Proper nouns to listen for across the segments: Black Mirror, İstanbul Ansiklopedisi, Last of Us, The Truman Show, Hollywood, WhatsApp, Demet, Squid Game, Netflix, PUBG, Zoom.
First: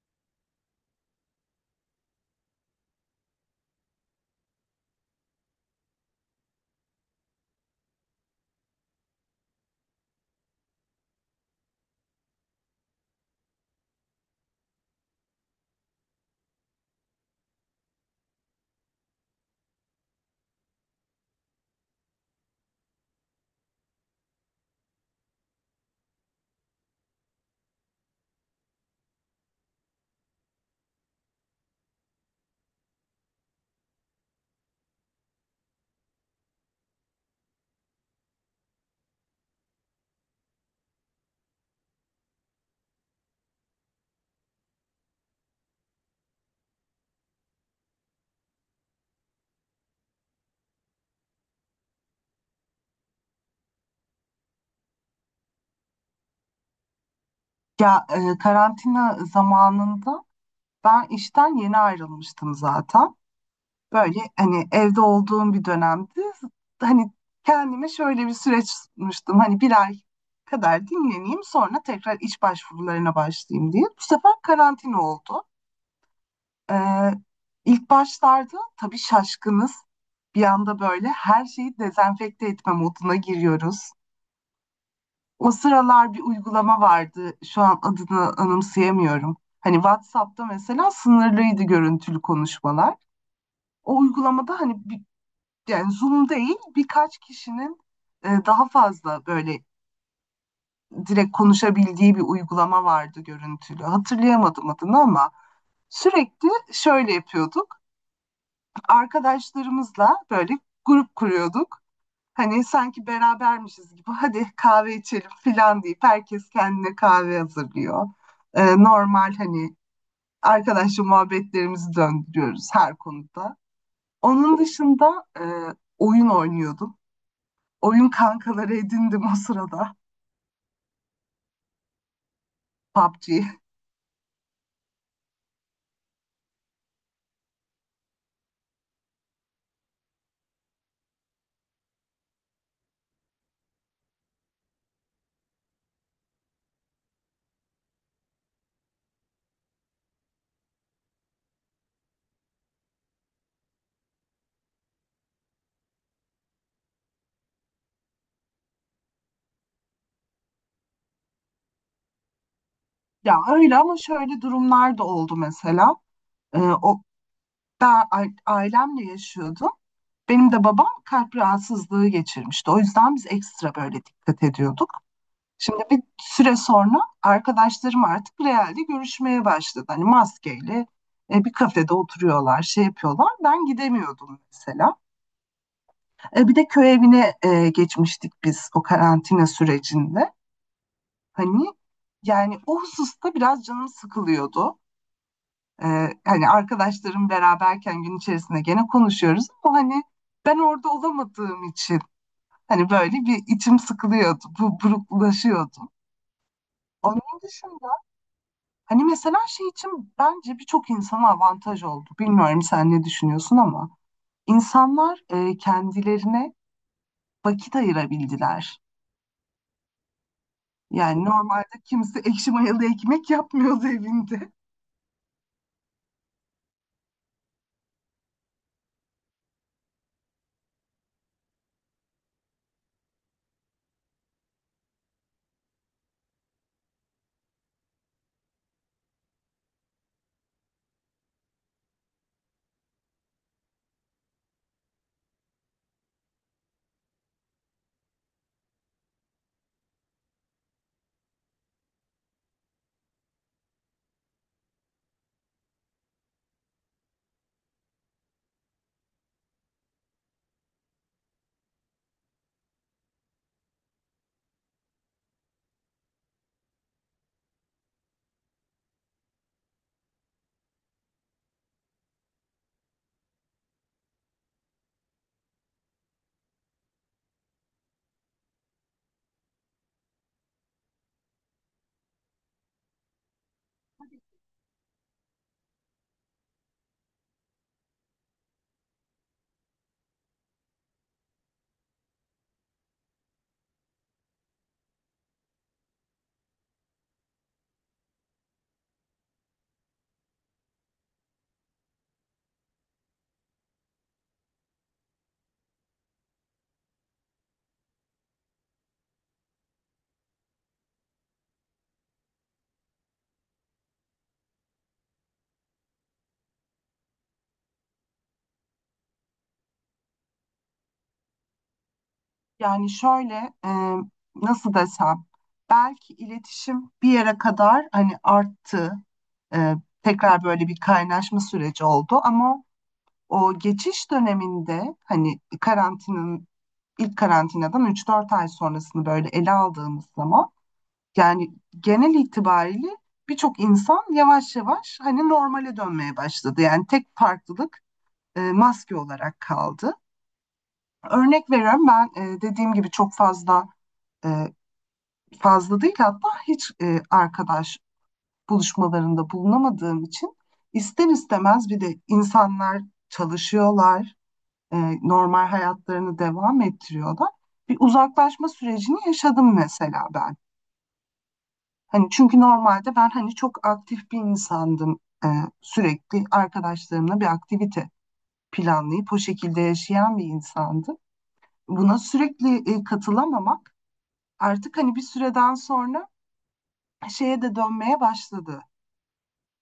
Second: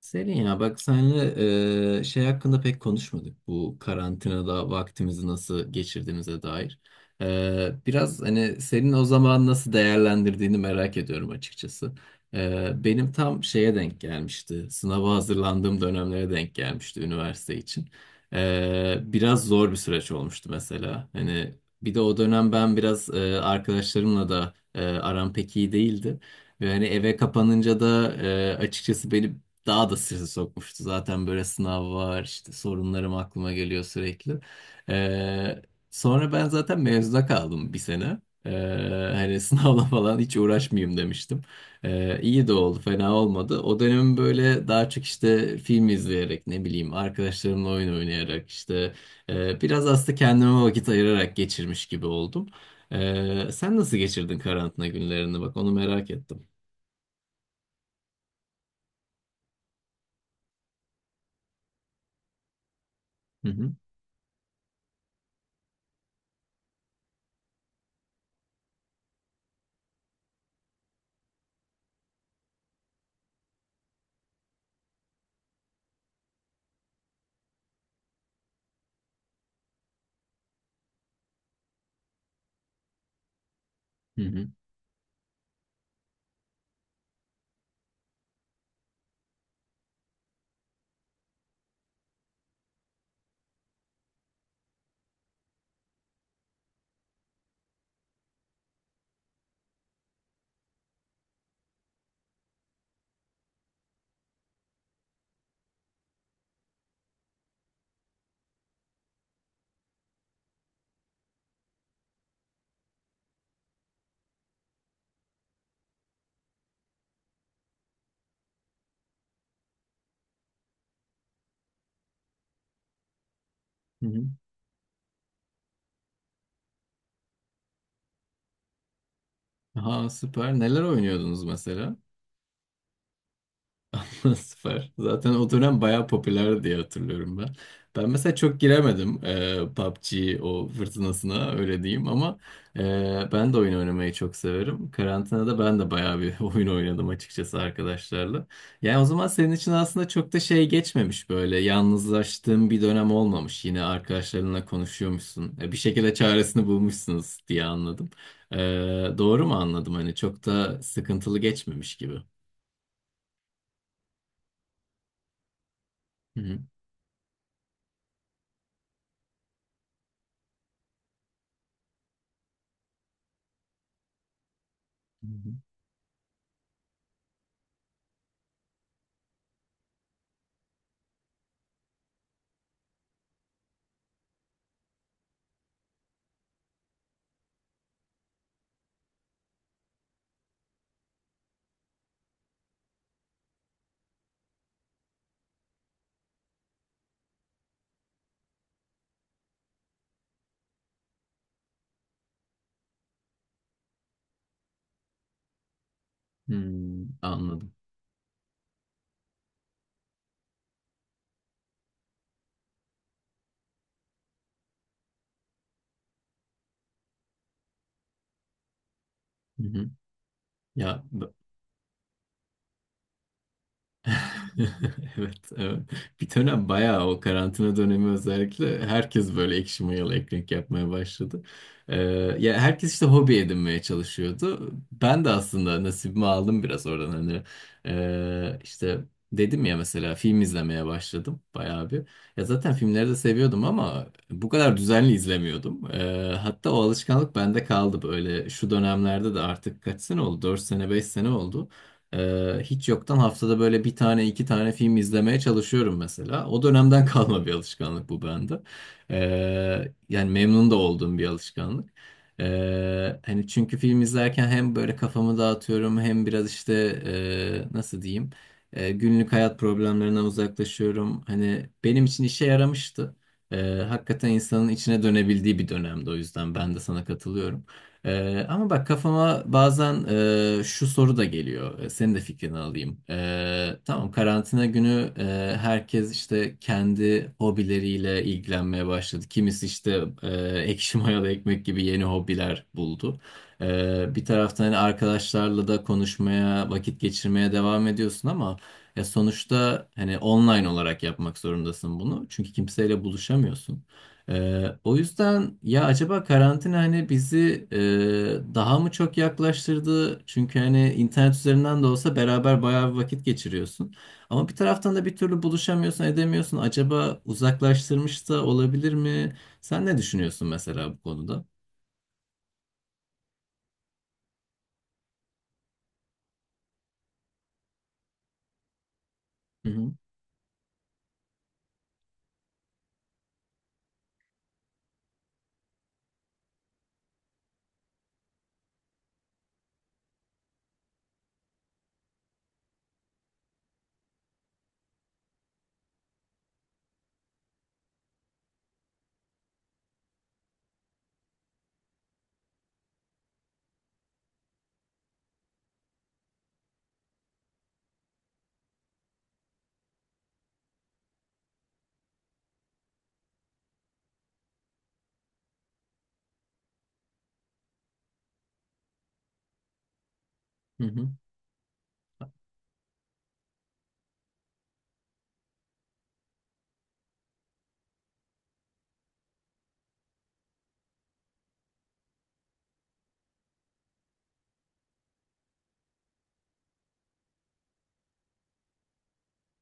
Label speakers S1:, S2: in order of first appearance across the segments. S1: Selin, ya bak, senle şey hakkında pek konuşmadık. Bu karantinada vaktimizi nasıl geçirdiğimize dair. Biraz hani senin o zaman nasıl değerlendirdiğini merak ediyorum açıkçası. Benim tam şeye denk gelmişti. Sınava hazırlandığım dönemlere denk gelmişti üniversite için. Biraz zor bir süreç olmuştu mesela. Hani bir de o dönem ben biraz arkadaşlarımla da aram pek iyi değildi. Ve hani eve kapanınca da açıkçası beni daha da strese sokmuştu. Zaten böyle sınav var, işte sorunlarım aklıma geliyor sürekli. Ee, Sonra ben zaten mezuna kaldım bir sene. Ee, Hani sınavla falan hiç uğraşmayayım demiştim. İyi de oldu, fena olmadı. O dönem böyle daha çok işte film izleyerek, ne bileyim, arkadaşlarımla oyun oynayarak, işte biraz aslında kendime vakit ayırarak geçirmiş gibi oldum. Sen nasıl geçirdin karantina günlerini? Bak, onu merak ettim.
S2: Ya karantina zamanında ben işten yeni ayrılmıştım zaten.
S1: Hı hı.
S2: Böyle hani evde olduğum bir dönemdi. Hani kendime şöyle bir süreç sunmuştum. Hani bir ay kadar dinleneyim sonra tekrar iş başvurularına başlayayım diye. Bu sefer karantina oldu. E, ilk başlarda tabii şaşkınız. Bir anda böyle her şeyi dezenfekte etme moduna giriyoruz.
S1: Hı hı.
S2: O sıralar bir uygulama vardı. Şu an adını anımsayamıyorum. Hani WhatsApp'ta mesela sınırlıydı görüntülü konuşmalar. O uygulamada hani bir, yani Zoom değil birkaç kişinin daha fazla böyle direkt konuşabildiği bir uygulama vardı görüntülü. Hatırlayamadım adını ama sürekli şöyle yapıyorduk. Arkadaşlarımızla böyle grup kuruyorduk. Hani sanki berabermişiz gibi hadi kahve içelim filan deyip herkes kendine kahve hazırlıyor. Normal hani arkadaşla muhabbetlerimizi döndürüyoruz her konuda.
S1: Hı hı.
S2: Onun dışında oyun oynuyordum. Oyun kankaları edindim o sırada
S1: Ha, süper. Neler oynuyordunuz mesela?
S2: PUBG.
S1: Süper. Zaten o dönem bayağı popüler diye hatırlıyorum ben. Ben mesela çok giremedim PUBG o fırtınasına, öyle diyeyim, ama e, ben de oyun oynamayı çok severim. Karantinada ben de bayağı bir oyun oynadım açıkçası arkadaşlarla. Yani o zaman senin için aslında çok da şey geçmemiş, böyle yalnızlaştığın bir dönem olmamış. Yine arkadaşlarınla konuşuyormuşsun. Bir şekilde çaresini bulmuşsunuz diye anladım. E, doğru mu anladım? Hani çok da sıkıntılı geçmemiş gibi.
S2: Ya öyle ama şöyle durumlar da oldu mesela.
S1: Hı
S2: Ee, o, ben ailemle yaşıyordum. Benim de babam kalp rahatsızlığı geçirmişti. O yüzden biz ekstra böyle dikkat ediyorduk.
S1: hı.
S2: Şimdi bir süre sonra arkadaşlarım artık realde görüşmeye başladı. Hani maskeyle bir kafede oturuyorlar, şey yapıyorlar. Ben gidemiyordum mesela. Bir de köy evine geçmiştik biz o karantina sürecinde. Hani yani o hususta biraz canım sıkılıyordu. E, Hani arkadaşlarım beraberken gün içerisinde gene konuşuyoruz ama hani ben orada olamadığım için hani böyle bir içim sıkılıyordu, bu buruklaşıyordu.
S1: Hmm,
S2: Onun
S1: anladım.
S2: dışında hani mesela şey için bence birçok insana avantaj oldu. Bilmiyorum sen ne düşünüyorsun ama insanlar kendilerine vakit ayırabildiler.
S1: Hı hı. Ya
S2: Yani
S1: b-
S2: normalde kimse ekşi mayalı ekmek yapmıyordu evinde.
S1: Evet, evet. Bir dönem bayağı o karantina dönemi, özellikle herkes böyle ekşi mayalı ekmek yapmaya başladı. Ee, Ya herkes işte hobi edinmeye çalışıyordu. Ben de aslında nasibimi aldım biraz oradan. Hani işte dedim ya, mesela film izlemeye başladım bayağı bir. Ya zaten filmleri de seviyordum ama bu kadar düzenli izlemiyordum. Hatta o alışkanlık bende kaldı, böyle şu dönemlerde de. Artık kaç sene oldu? 4 sene, 5 sene oldu. Hiç yoktan haftada böyle bir tane, iki tane film izlemeye çalışıyorum mesela. O dönemden kalma bir alışkanlık bu bende. Yani memnun da olduğum bir alışkanlık. Hani çünkü film izlerken hem böyle kafamı dağıtıyorum, hem biraz işte nasıl diyeyim, günlük hayat problemlerinden uzaklaşıyorum. Hani benim için işe yaramıştı. Ee, Hakikaten insanın içine dönebildiği bir dönemdi, o yüzden ben de sana katılıyorum. Ama bak, kafama bazen şu soru da geliyor. Senin de fikrini alayım. Tamam, karantina günü herkes işte kendi hobileriyle ilgilenmeye başladı. Kimisi işte ekşi mayalı ekmek gibi yeni hobiler buldu. Bir taraftan hani arkadaşlarla da konuşmaya, vakit geçirmeye devam ediyorsun ama ya sonuçta hani online olarak yapmak zorundasın bunu. Çünkü kimseyle buluşamıyorsun. O yüzden ya acaba karantina hani bizi daha mı çok yaklaştırdı? Çünkü hani internet üzerinden de olsa beraber bayağı bir vakit geçiriyorsun. Ama bir taraftan da bir türlü buluşamıyorsun, edemiyorsun. Acaba uzaklaştırmış da olabilir mi? Sen ne düşünüyorsun mesela bu konuda?
S2: Yani şöyle nasıl desem belki iletişim bir yere kadar hani arttı.
S1: Hı
S2: E,
S1: hı,
S2: Tekrar böyle bir kaynaşma süreci oldu ama o geçiş döneminde hani karantinanın ilk karantinadan 3-4 ay sonrasını böyle ele aldığımız zaman yani genel itibariyle birçok insan yavaş yavaş hani normale dönmeye başladı. Yani tek farklılık maske olarak kaldı. Örnek veriyorum ben, dediğim gibi çok fazla, e, fazla değil hatta hiç arkadaş buluşmalarında bulunamadığım için ister istemez bir de insanlar çalışıyorlar, normal hayatlarını devam ettiriyorlar. Bir uzaklaşma sürecini yaşadım mesela ben.
S1: hı hı,
S2: Hani çünkü normalde ben hani çok aktif bir insandım. E, Sürekli arkadaşlarımla bir aktivite planlayıp o şekilde yaşayan bir insandım. Buna sürekli katılamamak artık hani bir süreden sonra şeye de dönmeye başladı.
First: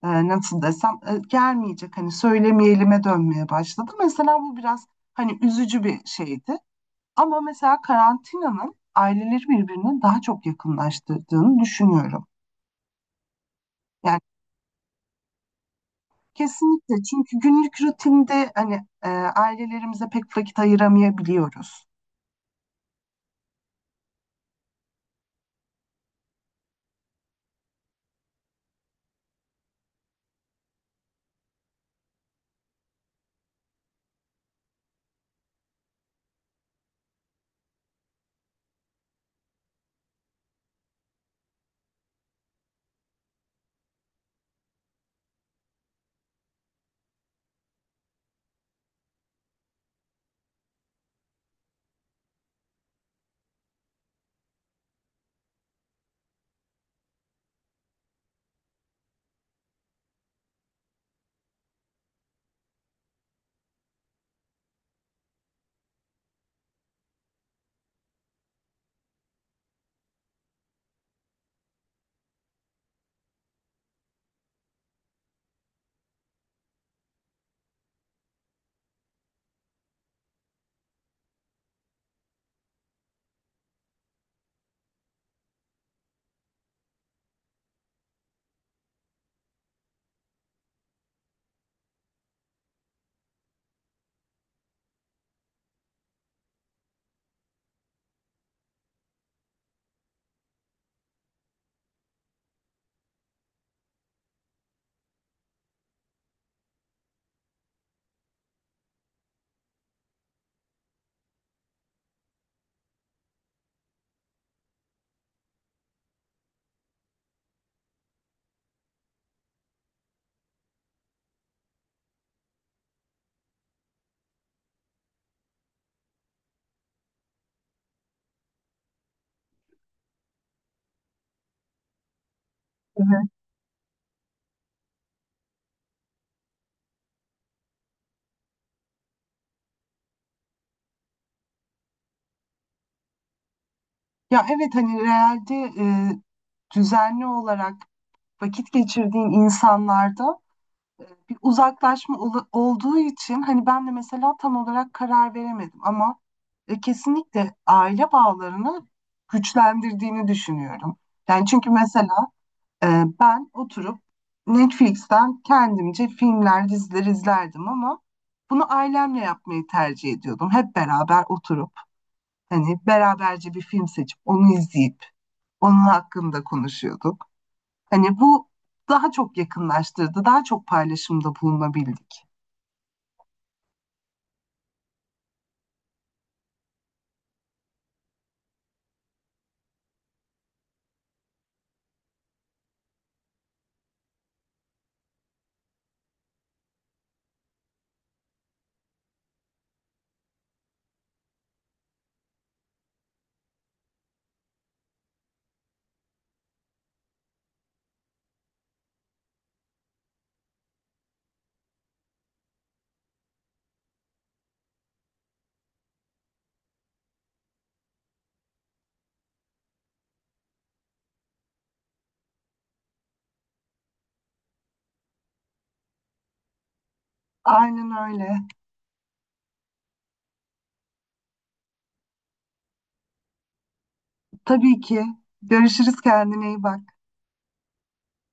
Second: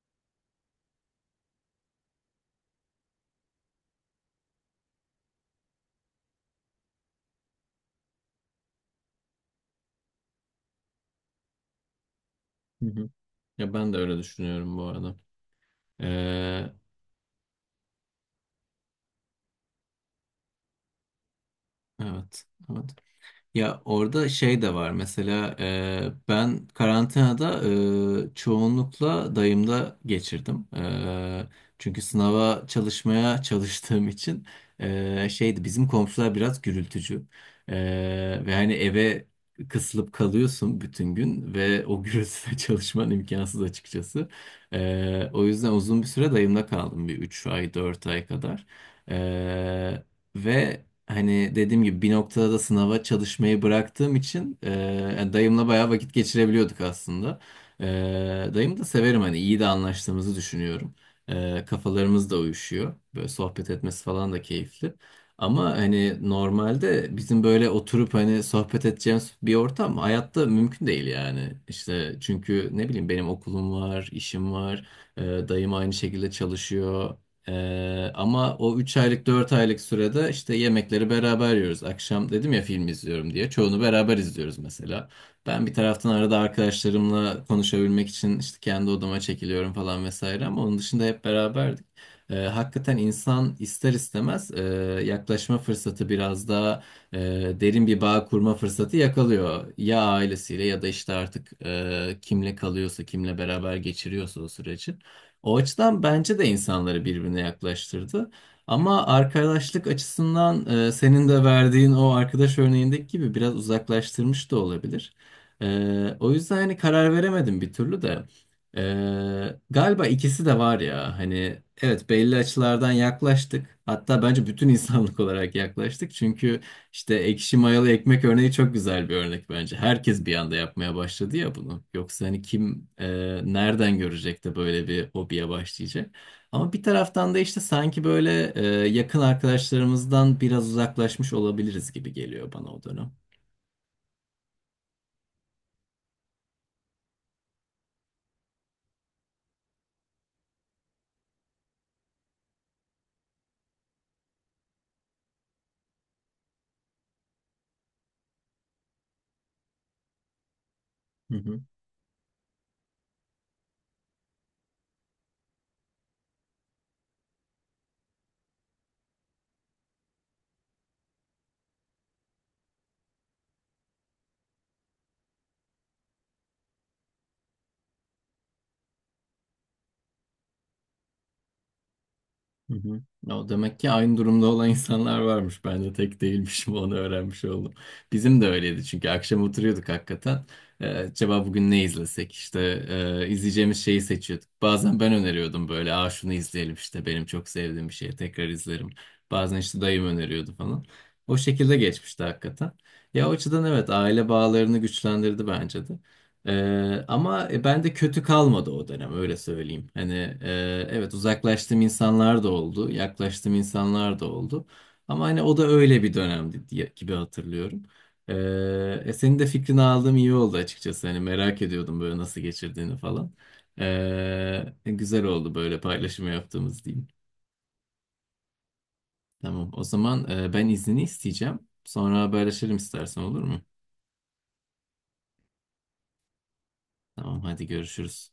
S2: Nasıl desem, gelmeyecek hani söylemeyelim'e dönmeye başladı. Mesela bu biraz hani üzücü bir şeydi. Ama mesela karantinanın aileleri birbirine daha çok yakınlaştırdığını düşünüyorum.
S1: hı hı. Ya ben de öyle
S2: Yani
S1: düşünüyorum bu arada. Ee,
S2: kesinlikle çünkü günlük rutinde hani ailelerimize pek vakit ayıramayabiliyoruz.
S1: evet, evet. Ya orada şey de var mesela. Ben karantinada çoğunlukla dayımda geçirdim. Çünkü sınava çalışmaya çalıştığım için şeydi, bizim komşular biraz gürültücü. E, Ve hani eve kısılıp kalıyorsun bütün gün ve o gürültüde çalışman imkansız açıkçası. O yüzden uzun bir süre dayımda kaldım, bir 3 ay 4 ay kadar. E, Ve hani, dediğim gibi, bir noktada da sınava çalışmayı bıraktığım için yani dayımla bayağı vakit geçirebiliyorduk aslında. E, dayım da severim, hani iyi de anlaştığımızı düşünüyorum. Kafalarımız da uyuşuyor. Böyle sohbet etmesi falan da keyifli. Ama hani normalde bizim böyle oturup hani sohbet edeceğimiz bir ortam hayatta mümkün değil yani. İşte çünkü, ne bileyim, benim okulum var, işim var, dayım aynı şekilde çalışıyor. Ama o 3 aylık 4 aylık sürede işte yemekleri beraber yiyoruz. Akşam, dedim ya, film izliyorum diye. Çoğunu beraber izliyoruz mesela. Ben bir taraftan arada arkadaşlarımla konuşabilmek için işte kendi odama çekiliyorum falan vesaire, ama onun dışında hep beraberdik. Hakikaten insan ister istemez yaklaşma fırsatı, biraz daha e, derin bir bağ kurma fırsatı yakalıyor. Ya ailesiyle ya da işte artık kimle kalıyorsa, kimle beraber geçiriyorsa o süreci. O açıdan bence de insanları birbirine yaklaştırdı. Ama arkadaşlık açısından senin de verdiğin o arkadaş örneğindeki gibi biraz uzaklaştırmış da olabilir. O yüzden hani karar veremedim bir türlü de. Galiba ikisi de var ya, hani evet, belli açılardan yaklaştık. Hatta bence bütün insanlık olarak yaklaştık. Çünkü işte ekşi mayalı ekmek örneği çok güzel bir örnek bence. Herkes bir anda yapmaya başladı ya bunu. Yoksa hani kim
S2: Evet.
S1: nereden görecek de böyle bir hobiye başlayacak? Ama bir taraftan da işte sanki böyle yakın arkadaşlarımızdan biraz uzaklaşmış olabiliriz gibi geliyor bana o dönem.
S2: Ya evet, hani realde düzenli olarak vakit geçirdiğin insanlarda bir uzaklaşma olduğu için hani ben de mesela tam olarak karar veremedim ama kesinlikle aile bağlarını güçlendirdiğini düşünüyorum.
S1: Hı
S2: Yani
S1: hı.
S2: çünkü mesela. Ben oturup Netflix'ten kendimce filmler, diziler izlerdim ama bunu ailemle yapmayı tercih ediyordum. Hep beraber oturup hani beraberce bir film seçip onu izleyip onun hakkında konuşuyorduk. Hani bu daha çok yakınlaştırdı, daha çok paylaşımda bulunabildik.
S1: Hı hı. O demek ki aynı durumda olan insanlar varmış. Ben de tek değilmişim, onu öğrenmiş oldum. Bizim de öyleydi, çünkü akşam oturuyorduk hakikaten. Acaba bugün ne izlesek? İşte izleyeceğimiz şeyi seçiyorduk. Bazen ben öneriyordum böyle. Aa, şunu izleyelim, işte benim çok sevdiğim bir şey, tekrar izlerim. Bazen işte dayım öneriyordu falan. O şekilde geçmişti hakikaten. Ya o açıdan evet, aile bağlarını güçlendirdi bence de. Ama ben de kötü kalmadı o dönem, öyle söyleyeyim. Hani evet, uzaklaştığım insanlar da oldu, yaklaştığım insanlar da oldu. Ama hani o da öyle bir dönemdi diye, gibi hatırlıyorum. Ee, Senin de fikrini aldığım iyi oldu açıkçası. Hani merak ediyordum böyle nasıl geçirdiğini falan. Güzel oldu böyle, paylaşımı yaptığımız diyeyim.
S2: Aynen öyle.
S1: Tamam, o zaman ben iznini isteyeceğim. Sonra haberleşelim istersen, olur mu?
S2: Tabii ki. Görüşürüz, kendine iyi bak.
S1: Tamam, hadi görüşürüz.